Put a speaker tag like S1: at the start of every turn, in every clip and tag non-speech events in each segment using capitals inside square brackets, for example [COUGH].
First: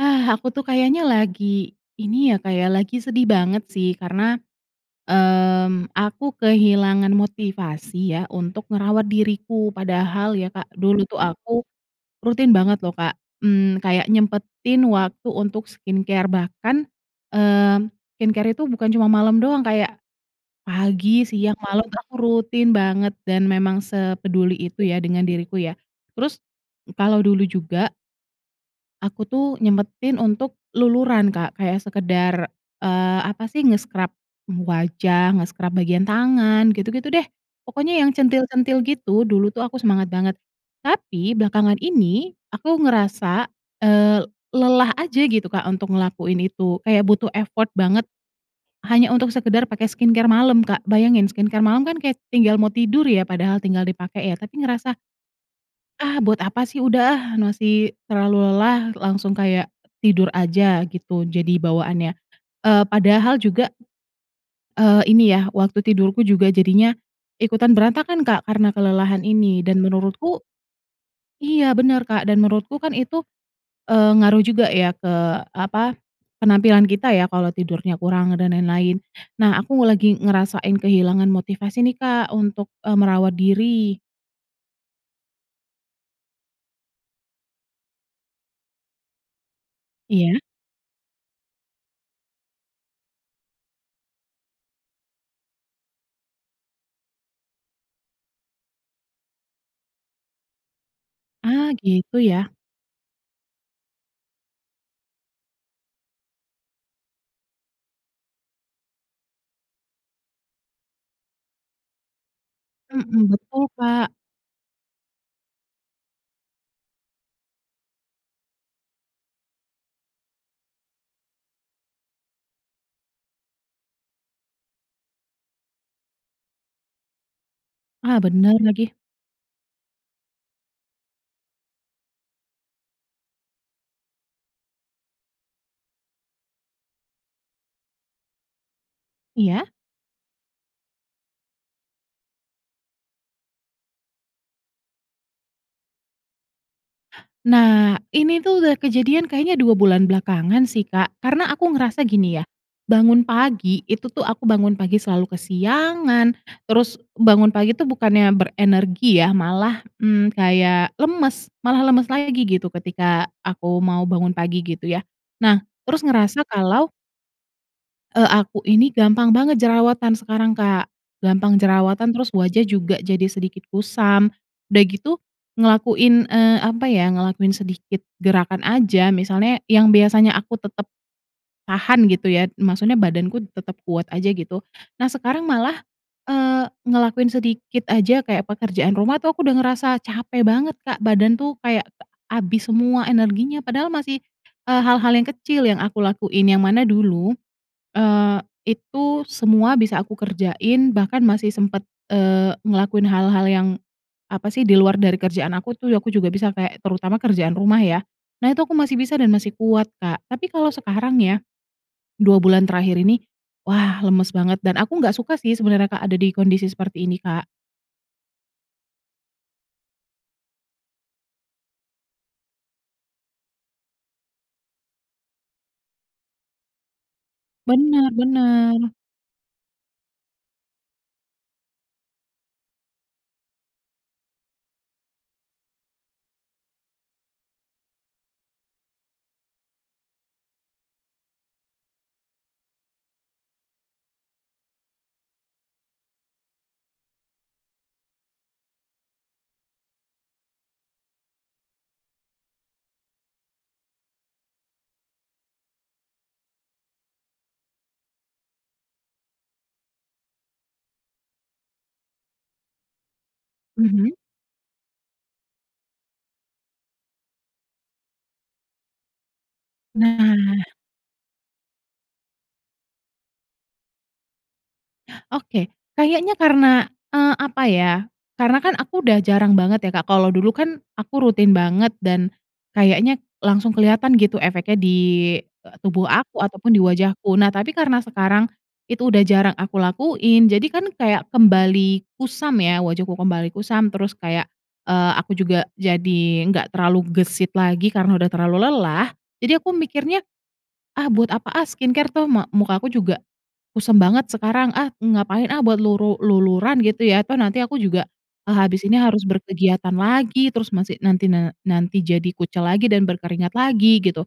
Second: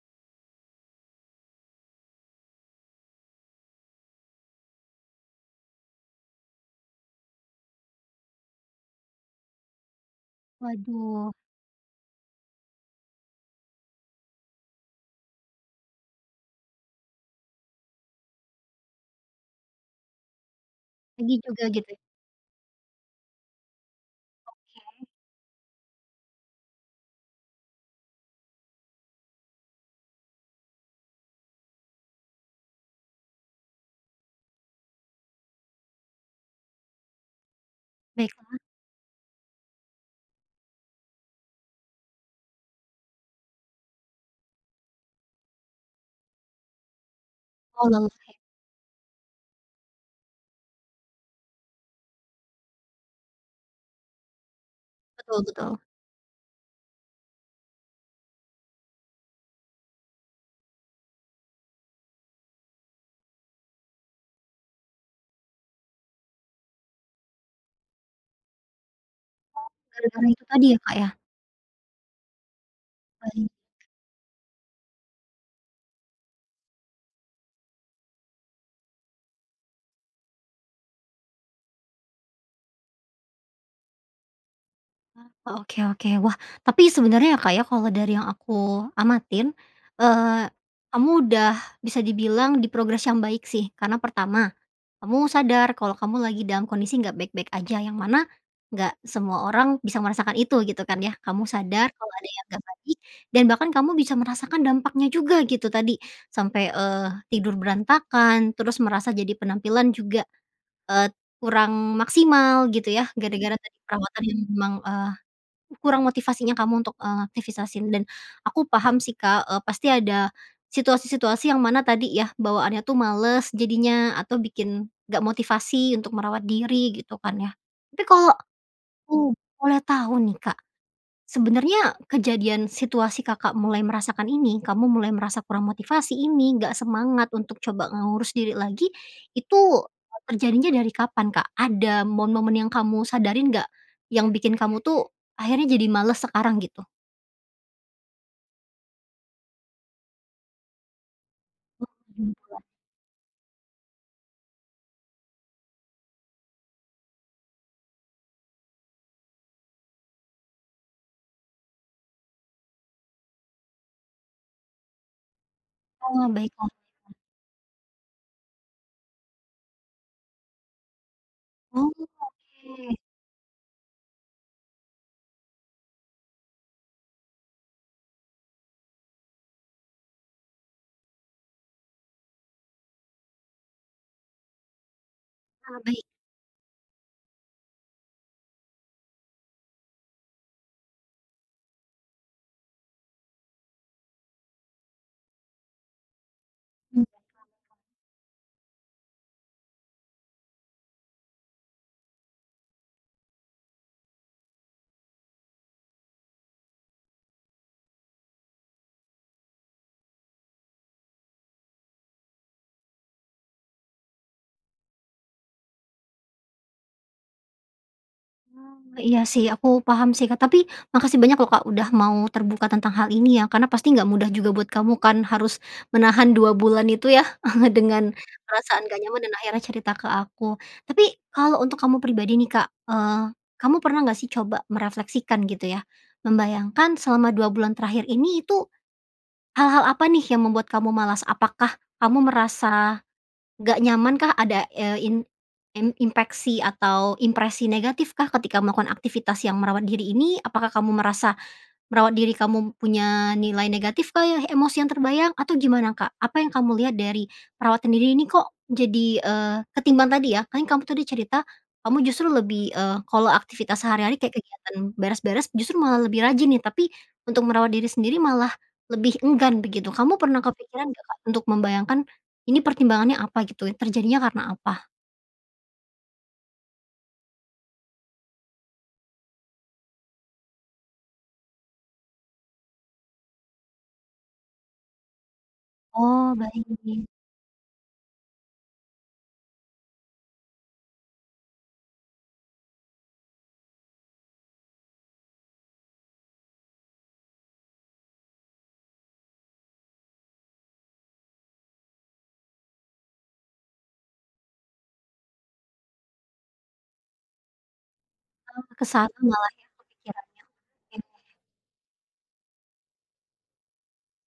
S1: Ah, aku tuh kayaknya lagi, ini ya, Kak, ya, lagi sedih banget sih karena, mmm, aku kehilangan motivasi ya untuk ngerawat diriku. Padahal ya, Kak, dulu tuh
S2: Waduh.
S1: aku rutin banget loh, Kak, mmm, kayak nyempetin waktu untuk skincare. Bahkan, mmm, skincare itu bukan cuma malam doang, kayak pagi,
S2: Pagi
S1: siang,
S2: juga,
S1: malam
S2: gitu?
S1: itu aku rutin banget, dan memang sepeduli itu ya
S2: Oke.
S1: dengan diriku ya. Terus kalau dulu juga aku tuh nyempetin untuk luluran, Kak, kayak sekedar, eee, apa sih, nge-scrub, mmm, wajah, nge-scrub bagian tangan, gitu-gitu deh. Pokoknya yang
S2: Baiklah.
S1: centil-centil gitu, dulu tuh aku semangat banget. Tapi belakangan ini aku ngerasa, eee, lelah aja gitu, Kak, untuk ngelakuin itu. Kayak butuh effort banget,
S2: Oh, [UNINTELLIGIBLE]
S1: hanya untuk sekedar pakai skincare malam, Kak. Bayangin, skincare malam kan kayak tinggal mau tidur ya, padahal tinggal dipakai ya, tapi ngerasa
S2: Betul betul.
S1: "Ah, buat apa sih? Udah ah, masih terlalu lelah." Langsung kayak tidur aja gitu, jadi bawaannya. Eee, padahal juga Eee, ini ya, waktu tidurku juga jadinya ikutan berantakan, Kak, karena kelelahan ini.
S2: Oh,
S1: Dan
S2: gara-gara itu
S1: menurutku
S2: tadi ya, Kak, ya?
S1: Iya, bener, Kak. Dan menurutku kan itu,
S2: Baik.
S1: eee, ngaruh juga ya ke, apa, penampilan kita ya kalau tidurnya kurang, dan lain-lain. Nah, aku lagi ngerasain kehilangan motivasi nih, Kak, untuk e merawat diri.
S2: Ah, wah, oke-oke. Wah, tapi sebenernya ya, Kak ya, kalau dari yang aku amatin,
S1: Iya.
S2: eee, kamu udah bisa dibilang di progress yang baik sih. Karena pertama, kamu sadar kalau kamu lagi dalam kondisi enggak baik-baik aja, yang mana enggak semua orang bisa merasakan itu, gitu kan ya. Kamu
S1: Ah
S2: sadar kalau
S1: gitu
S2: ada yang
S1: ya.
S2: enggak baik dan bahkan kamu bisa merasakan dampaknya juga, gitu tadi sampai, eee, tidur berantakan, terus merasa jadi penampilan juga, eee, kurang maksimal gitu yah,
S1: Mhm,
S2: gara-gara
S1: betul,
S2: tadi
S1: Pak.
S2: perawatan yang memang, eee, kurang motivasinya kamu untuk, eee, [UNINTELLIGIBLE] dan aku paham sih, Kak, eee, pasti ada situasi-situasi yang mana tadi yah bawaannya tuh males jadinya atau bikin enggak motivasi untuk merawat diri, gitu kan yah. Tapi
S1: Ah,
S2: kalau
S1: benar lagi.
S2: aku boleh tahu nih, Kak, sebenernya kejadian situasi Kakak mulai merasakan ini, kamu mulai merasa kurang motivasi ini, enggak semangat untuk coba, ngurus diri lagi, itu
S1: Iya.
S2: terjadinya dari kapan, Kak? Ada momen-momen yang kamu sadarin enggak? Yang bikin kamu tuh akhirnya jadi males sekarang, gitu.
S1: Nah, ini tuh udah kejadian kayaknya 2 bulan belakangan sih, Kak, karena aku
S2: Oh,
S1: ngerasa gini ya,
S2: [UNINTELLIGIBLE]
S1: bangun pagi, itu tuh aku bangun pagi selalu kesiangan. Terus bangun pagi itu bukannya berenergi ya, malah, mmm, kayak lemes, malah lemes lagi gitu ketika aku mau bangun pagi, gitu ya. Nah, terus
S2: Oh,
S1: ngerasa
S2: baiklah,
S1: kalau
S2: [UNINTELLIGIBLE]
S1: eee, aku ini gampang banget jerawatan sekarang, Kak, gampang
S2: Oh,
S1: jerawatan, terus wajah juga
S2: oke.
S1: jadi sedikit kusam. Udah gitu ngelakuin, eee, apa ya, ngelakuin sedikit gerakan aja, misalnya yang biasanya aku tetep tahan gitu ya, maksudnya badanku tetep kuat aja gitu. Nah, sekarang
S2: Ah,
S1: malah,
S2: baik.
S1: eee, ngelakuin sedikit aja kayak pekerjaan rumah tuh aku udah ngerasa capek banget, Kak, badan tuh kayak habis semua energinya, padahal masih, eee, hal-hal yang kecil yang aku lakuin. Yang mana
S2: Hmm,.
S1: dulu,
S2: [UNINTELLIGIBLE]
S1: eee, itu semua bisa aku kerjain bahkan masih sempet, eee, ngelakuin hal-hal yang apa sih, di luar dari kerjaan aku tuh, aku juga bisa kayak, terutama kerjaan rumah ya. Nah, itu aku masih bisa dan masih kuat, Kak. Tapi kalau sekarang ya, 2 bulan terakhir ini, wah, lemes banget dan aku enggak suka sih sebenernya, Kak, ada di kondisi seperti ini, Kak.
S2: Hmm, iya sih, aku paham sih, Kak, tapi makasih banyak loh, Kak, udah mau terbuka tentang hal ini ya karena pasti nggak mudah juga buat kamu kan harus menahan 2 bulan itu ya [CHUCKLES] dengan
S1: Benar
S2: perasaan
S1: benar.
S2: nggak nyaman dan akhirnya cerita ke aku, tapi kalau untuk kamu pribadi nih, Kak, eee, kamu pernah nggak sih coba merefleksikan, gitu ya? Membayangkan selama 2 bulan terakhir ini itu, hal-hal apa nih yang membuat kamu malas? Apakah kamu merasa nggak nyamankah ada, eee, in in inpeksi atau impresi negatifkah ketika melakukan aktivitas yang merawat diri ini? Apakah kamu merasa merawat diri kamu m punya nilai negatif, Kak, ya, emosi yang terbayang, atau gimana, Kak? Apa yang kamu lihat dari perawatan diri ini? Kok jadi, eee ketimbang tadi ya, kan yang kamu tadi cerita, kamu justru lebih, eee, kalau aktivitas
S1: Mhm?
S2: sehari-hari kayak kegiatan beres-beres justru malah lebih rajin nih, tapi untuk merawat diri sendiri malah lebih enggan begitu. Kamu pernah
S1: Nah.
S2: kepikiran nggak, Kak, untuk membayangkan ini pertimbangannya apa, gitu ya? Terjadinya karena apa?
S1: Oke. Kayaknya karena eee, apa ya, karena kan aku udah jarang banget ya, Kak. Kalau dulu kan aku rutin banget dan kayaknya langsung kelihatan gitu efeknya di, eee, tubuh
S2: Oh,
S1: aku ataupun di
S2: baik.
S1: wajahku. Nah, tapi karena sekarang itu udah jarang aku lakuin, jadi kan kayak kembali kusam ya, wajahku kembali kusam terus kayak, eee, aku juga jadi nggak terlalu gesit lagi karena udah terlalu lelah. Jadi aku mikirnya, "Ah, buat apa ah skincare? Toh, ma muka aku juga kusam banget sekarang. Ah, ngapain ah buat luru luluran gitu ya? Toh, nanti aku juga, eee,
S2: Oh, ke
S1: habis ini
S2: sana
S1: harus
S2: malah ya
S1: berkegiatan
S2: pemikirannya.
S1: lagi, terus
S2: Oke
S1: masih nanti
S2: deh.
S1: na nanti jadi kucel lagi dan berkeringat lagi." Gitu.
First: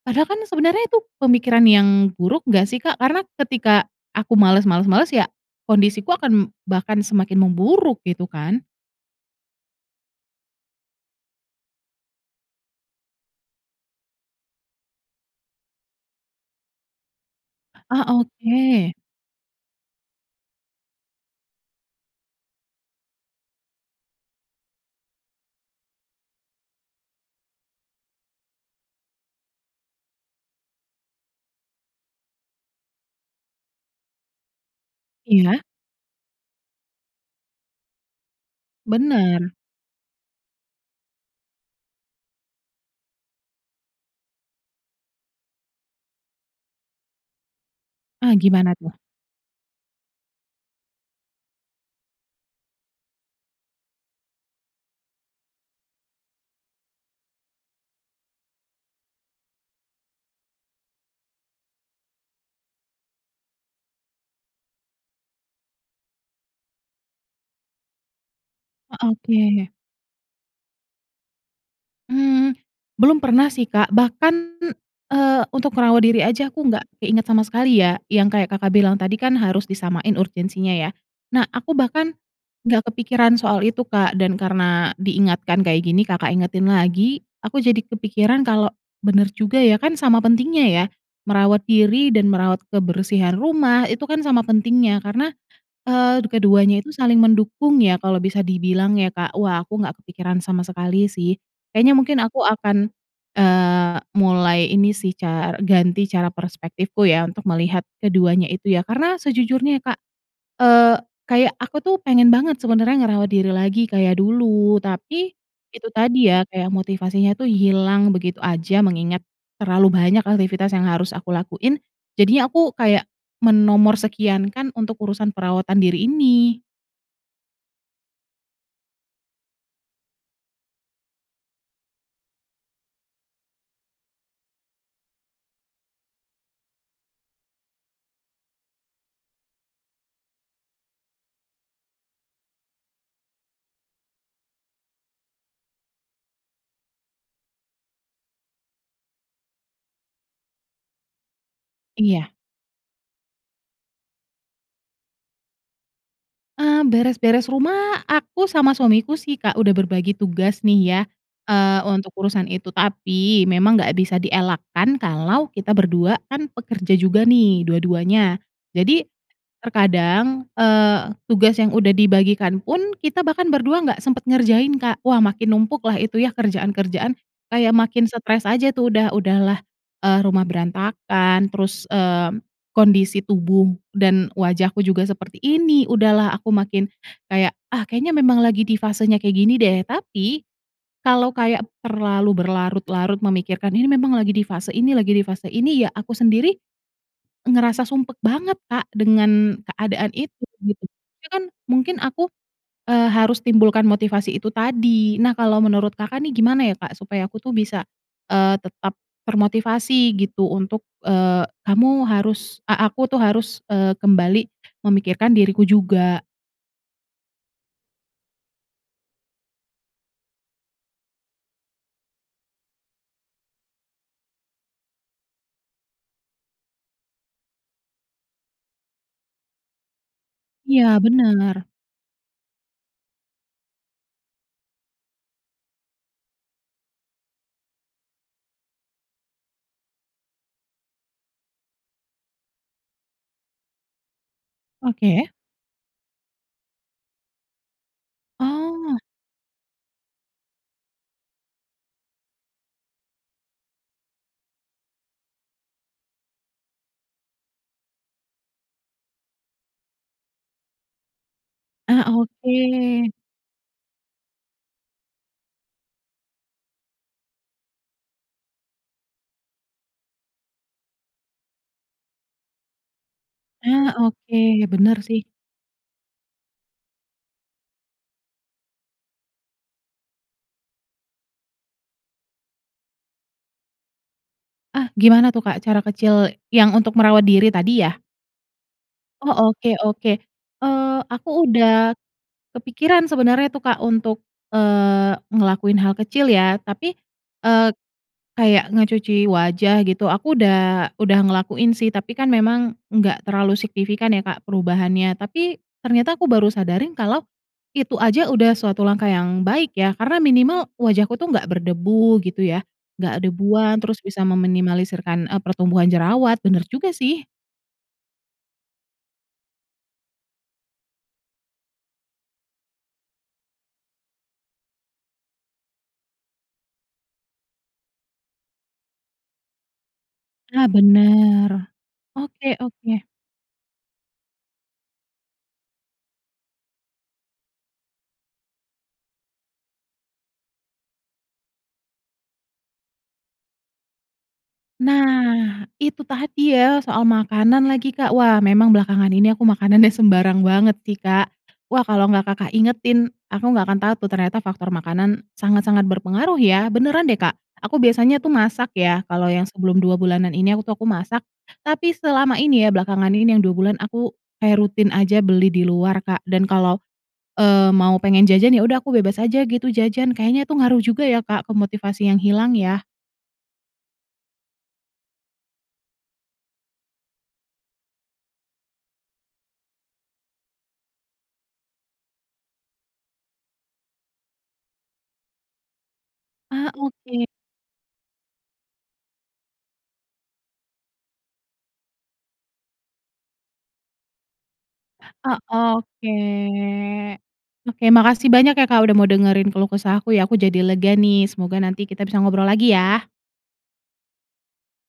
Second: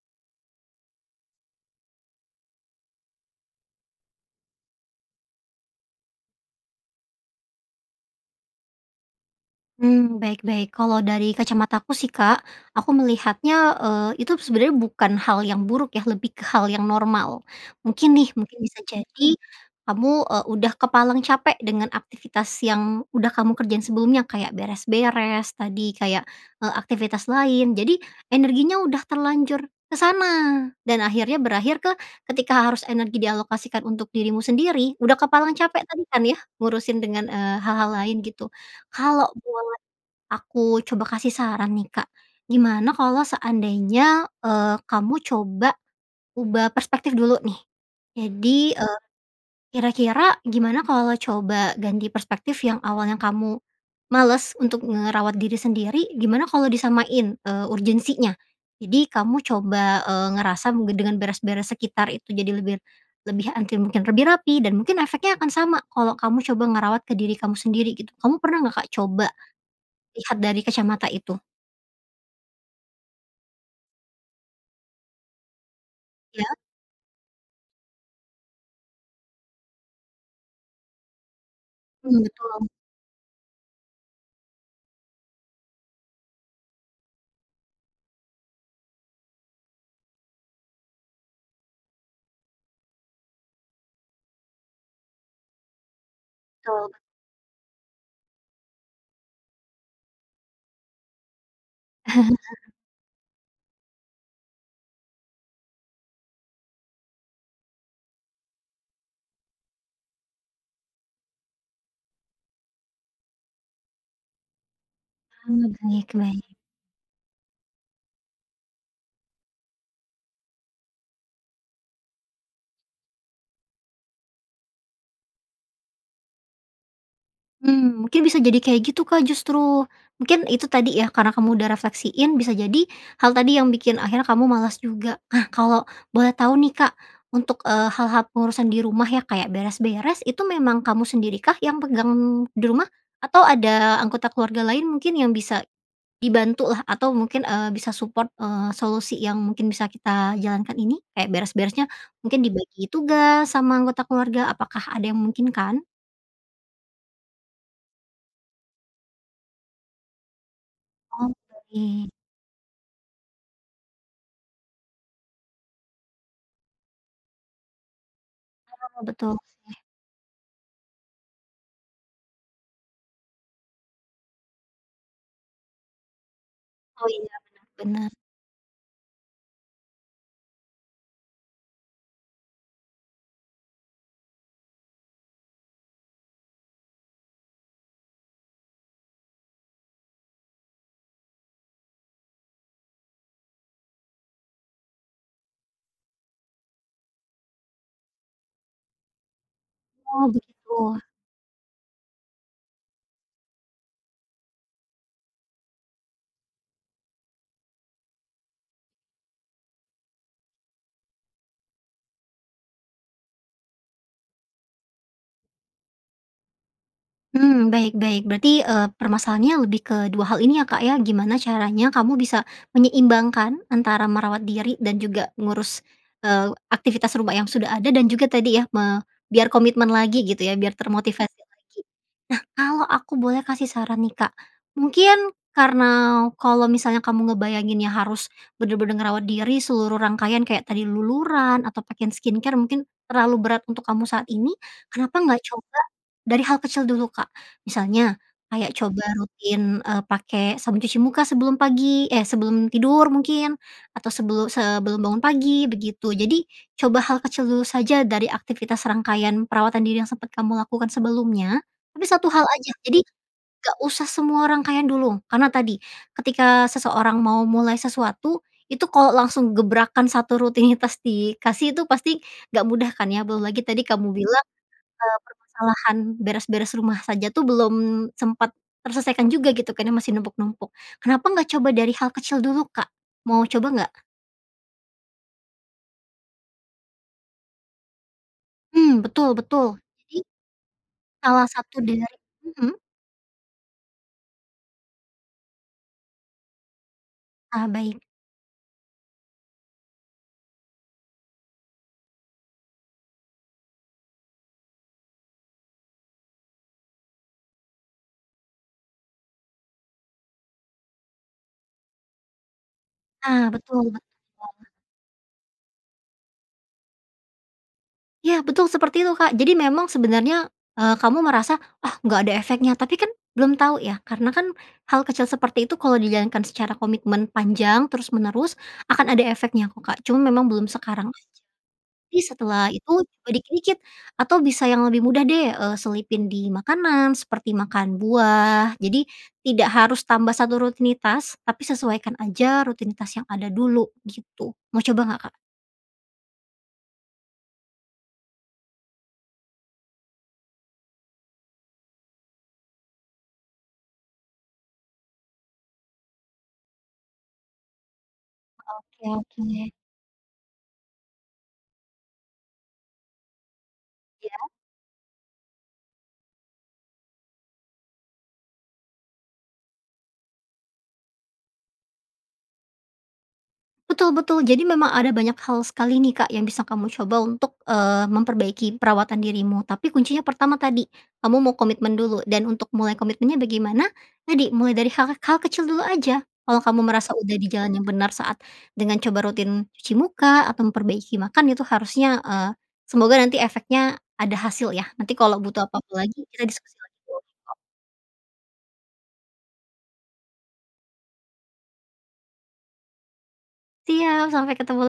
S1: Padahal kan sebenarnya itu pemikiran yang buruk nggak sih, Kak? Karena ketika aku malas malas malas ya, kondisiku akan bahkan semakin memburuk, gitu kan.
S2: Hmm, baik-baik. Kalau dari kacamataku sih, Kak, aku melihatnya, eee, itu sebenarnya bukan hal yang buruk ya, lebih ke hal yang normal.
S1: Ah,
S2: Mungkin nih, mungkin bisa
S1: oke.
S2: jadi kamu, eee, udah kepalang capek dengan aktivitas yang udah kamu kerjain sebelumnya, kayak beres-beres tadi kayak, eee, aktivitas lain. Jadi energinya udah terlanjur ke sana. Dan akhirnya berakhir ke ketika harus energi dialokasikan untuk dirimu sendiri, udah kepalang
S1: Iya.
S2: capek tadi kan ya, ngurusin dengan, eee, hal-hal lain gitu. Kalo
S1: Benar.
S2: boleh aku coba kasih saran nih, Kak, gimana kalo seandainya, eee, kamu coba ubah perspektif dulu nih.
S1: Ah, gimana
S2: Jadi,
S1: tuh?
S2: eee, kira-kira gimana kalau coba ganti perspektif yang awalnya kamu males untuk ngerawat diri sendiri, gimana kalau disamain, eee, urgency-nya. Jadi kamu coba, eee, ngerasa mungkin dengan beres-beres sekitar itu jadi lebih, lebih antil mungkin lebih rapi dan mungkin efeknya akan sama kalau kamu coba ngerawat ke diri kamu sendiri gitu. Kamu pernah nggak, Kak,
S1: Eee,
S2: coba,
S1: oke.
S2: lihat dari kacamata itu?
S1: Mmm. Belum pernah sih, Kak. Bahkan, eee, untuk ngerawat diri
S2: Ya.
S1: aja, aku nggak keinget sama sekali ya yang kayak, Kakak bilang tadi kan harus disamain urgensinya ya? Nah, aku bahkan
S2: Mhm, betul.
S1: nggak kepikiran soal itu, Kak, dan karena diingatkan kayak gini, Kakak ingetin lagi, aku jadi kepikiran kalau benar juga ya, kan sama pentingnya ya, merawat diri dan merawat kebersihan rumah itu kan sama pentingnya karena, eee, keduanya
S2: Betul.
S1: itu saling mendukung ya kalau bisa dibilang ya, Kak. Wah aku nggak kepikiran sama sekali sih. Kayaknya mungkin aku
S2: [LAUGHS]
S1: akan, eee, mulai ini sih ca ganti cara perspektifku ya, untuk melihat keduanya itu ya. Karena sejujurnya ya, Kak, eee, kayak aku tuh pengen banget sebenarnya ngerawat diri lagi kayak dulu. Tapi
S2: Oh,
S1: itu tadi ya,
S2: baik-baik.
S1: kayak motivasinya tuh hilang begitu aja, mengingat terlalu banyak aktivitas yang harus aku lakuin. Jadinya aku kayak menomor sekiankan untuk urusan perawatan diri ini.
S2: Mhm, mungkin bisa jadi kayak gitu, Kak, justru. Mungkin itu tadi ya, karena kamu udah refleksiin, bisa jadi hal tadi yang bikin akhirnya kamu malas juga. Nah kalau boleh tahu nih, Kak, untuk, eee, hal-hal pengurusan di rumah ya kayak beres-beres, itu memang kamu sendiri kah yang pegang di rumah? Atau ada anggota keluarga lain mungkin yang bisa dibantu lah atau mungkin eee, bisa support, eee, solusi yang mungkin bisa kita jalankan ini. Kayak beres-beresnya
S1: Iya.
S2: mungkin dibagi tugas sama anggota keluarga, apakah ada yang memungkinkan?
S1: Eee, beres-beres rumah, aku sama suamiku sih, Kak. Udah berbagi tugas nih ya,
S2: Oh,
S1: eee,
S2: baik.
S1: untuk urusan itu. Tapi, memang nggak bisa dielakkan, kalau kita berdua kan pekerja juga nih, dua-duanya.
S2: Ah,
S1: Jadi,
S2: betul. Oke.
S1: terkadang, eee, tugas yang udah dibagikan pun, kita bahkan berdua nggak sempat ngerjain, Kak. Wah, makin numpuklah itu yah,
S2: Oh,
S1: kerjaan-kerjaan,
S2: iya. Bener
S1: kaya makin
S2: bener.
S1: setres aja, tuh. Udah udahlah, eee, rumah berantakan, terus, eee, kondisi tubuh dan wajahku juga seperti ini, udahlah aku makin kayak, "Ah, kayaknya memang lagi di fasenya kayak gini, deh." Tapi, kalau kayak terlalu berlarut-larut memikirkan, "Ini memang lagi di fase ini, lagi di fase ini," ya aku sendiri ngerasa sumpek banget, Kak, dengan keadaan
S2: Oh,
S1: itu, gitu.
S2: begitu.
S1: Itu kan, mungkin aku, eee, harus timbulkan motivasi itu tadi. Nah, kalau menurut Kakak nih, gimana ya, Kak, supaya aku tuh bisa, eee, tetap termotivasi, gitu, untuk, eee, "Kamu harus" E aku tuh harus, eee, kembali memikirkan diriku juga.
S2: Mmm, baik baik. Berarti, eee, permasalahannya lebih ke dua hal ini, ya, Kak, ya, gimana caranya kamu bisa menyeimbangkan antara merawat diri dan juga ngurus, eee, aktivitas rumah yang sudah ada, dan juga tadi, ya, me biar komitmen lagi, gitu, ya, biar
S1: Iya,
S2: termotivasi
S1: benar.
S2: lagi. Nah, kalau aku boleh kasih saran, nih, Kak, mungkin, karena kalau misalnya kamu ngebayanginnya harus benar-benar ngerawat diri seluruh rangkaian kayak tadi, luluran atau pakai skincare mungkin terlalu berat untuk kamu saat ini, kenapa
S1: Oke.
S2: enggak coba dari hal kecil dulu, Kak? Misalnya, kayak
S1: Oh.
S2: coba rutin, e pakai sabun cuci muka sebelum pagi, eh, sebelum tidur mungkin, atau sebelu sebelum bangun pagi, begitu. Jadi, coba hal kecil dulu saja dari aktivitas rangkaian perawatan diri yang sempat kamu lakukan sebelumnya,
S1: Ah,
S2: tapi, satu hal aja. Jadi,
S1: oke.
S2: enggak usah semua rangkaian dulu. Karena tadi, ketika seseorang mau mulai sesuatu, itu kalau langsung gebrakan satu rutinitas dikasih itu pasti enggak mudah, kan, ya. Belum lagi tadi
S1: Ah,
S2: kamu
S1: oke.
S2: bilang,
S1: Benar,
S2: eee,
S1: sih.
S2: permasalahan beres-beres rumah saja, tuh, belum sempat terselesaikan juga, gitu, karena masih numpuk-numpuk. Kenapa enggak coba dari hal kecil dulu, Kak? Mau coba, enggak?
S1: Ah, gimana tuh Kak cara kecil, yang untuk merawat diri tadi ya?
S2: Hmm, betul
S1: Oh,
S2: betul.
S1: oke oke.
S2: Jadi,
S1: Eee, aku
S2: salah satu
S1: udah
S2: dari mhm?
S1: kepikiran sebenarnya, tuh Kak untuk, eee, ngelakuin hal kecil ya, tapi,
S2: Ah,
S1: eee,
S2: baik.
S1: kayak ngecuci wajah, gitu. Aku udah udah ngelakuin sih, tapi kan memang enggak terlalu signifikan ya Kak perubahannya. Tapi, ternyata aku baru sadari kalau itu aja udah suatu langkah yang baik ya, karena minimal wajahku tuh enggak berdebu gitu ya, enggak
S2: Ah,
S1: debuan,
S2: betul
S1: terus
S2: betul.
S1: bisa meminimalisirkan, e pertumbuhan jerawat. Benar juga sih.
S2: Ya, betul seperti itu Kak. Jadi, memang sebenarnya, eee, kamu merasa, "Ah, enggak ada efeknya," tapi kan belum tahu ya, karena kan hal kecil seperti itu kalau dijalankan secara komitmen panjang terus-menerus, akan ada efeknya kok, Kak. Cuma, memang
S1: Ah,
S2: belum sekarang aja.
S1: benar.
S2: Tapi
S1: Oke
S2: setelah itu,
S1: oke.
S2: coba dikit-dikit atau bisa yang lebih mudah deh, eee, selipin di makanan, seperti makan buah. Jadi, tidak harus tambah satu rutinitas, tapi sesuaikan aja rutinitas yang ada dulu, gitu. Mau coba enggak, Kak?
S1: Nah, itu tadi ya soal makanan lagi, Kak. Wah, memang belakangan ini aku makanannya sembarang banget sih, Kak. Wah, kalau enggak Kakak ingetin, aku enggak akan tahu tuh ternyata faktor makanan sangat-sangat berpengaruh, ya. Beneran deh, Kak. Aku biasanya tuh masak
S2: Oke
S1: ya. Kalau
S2: oke.
S1: yang sebelum 2 bulanan ini aku, tuh aku masak. Tapi, selama ini ya, belakangan ini yang 2 bulan aku
S2: Iya.
S1: kayak rutin aja beli di luar Kak, dan kalau, eee, mau pengen jajan, ya udah aku bebas aja gitu jajan. Kayaknya tuh ngaruh juga ya Kak ke motivasi yang hilang ya?
S2: Betul betul. Jadi, memang ada banyak hal sekali nih Kak, yang bisa kamu coba untuk, eee, memperbaiki perawatan dirimu. Tapi, kuncinya pertama tadi, kamu mau komitmen dulu, dan untuk mulai komitmennya bagaimana? Tadi, mulai dari hal-hal kecil dulu aja. Kalau
S1: Ah,
S2: kamu merasa
S1: oke.
S2: udah di jalan yang benar saat dengan coba rutin cuci muka atau memperbaiki makan itu harusnya, eee, semoga nanti efeknya ada hasil, ya. Nanti
S1: Ah,
S2: kalau butuh apa-apa
S1: oke.
S2: lagi, kita diskusi lagi boleh kok.
S1: Oke, makasih banyak ya Kak, udah mau dengerin keluh kesah aku ya. Aku jadi lega nih. Semoga nanti kita bisa ngobrol lagi ya.
S2: Siap. Sampai ketemu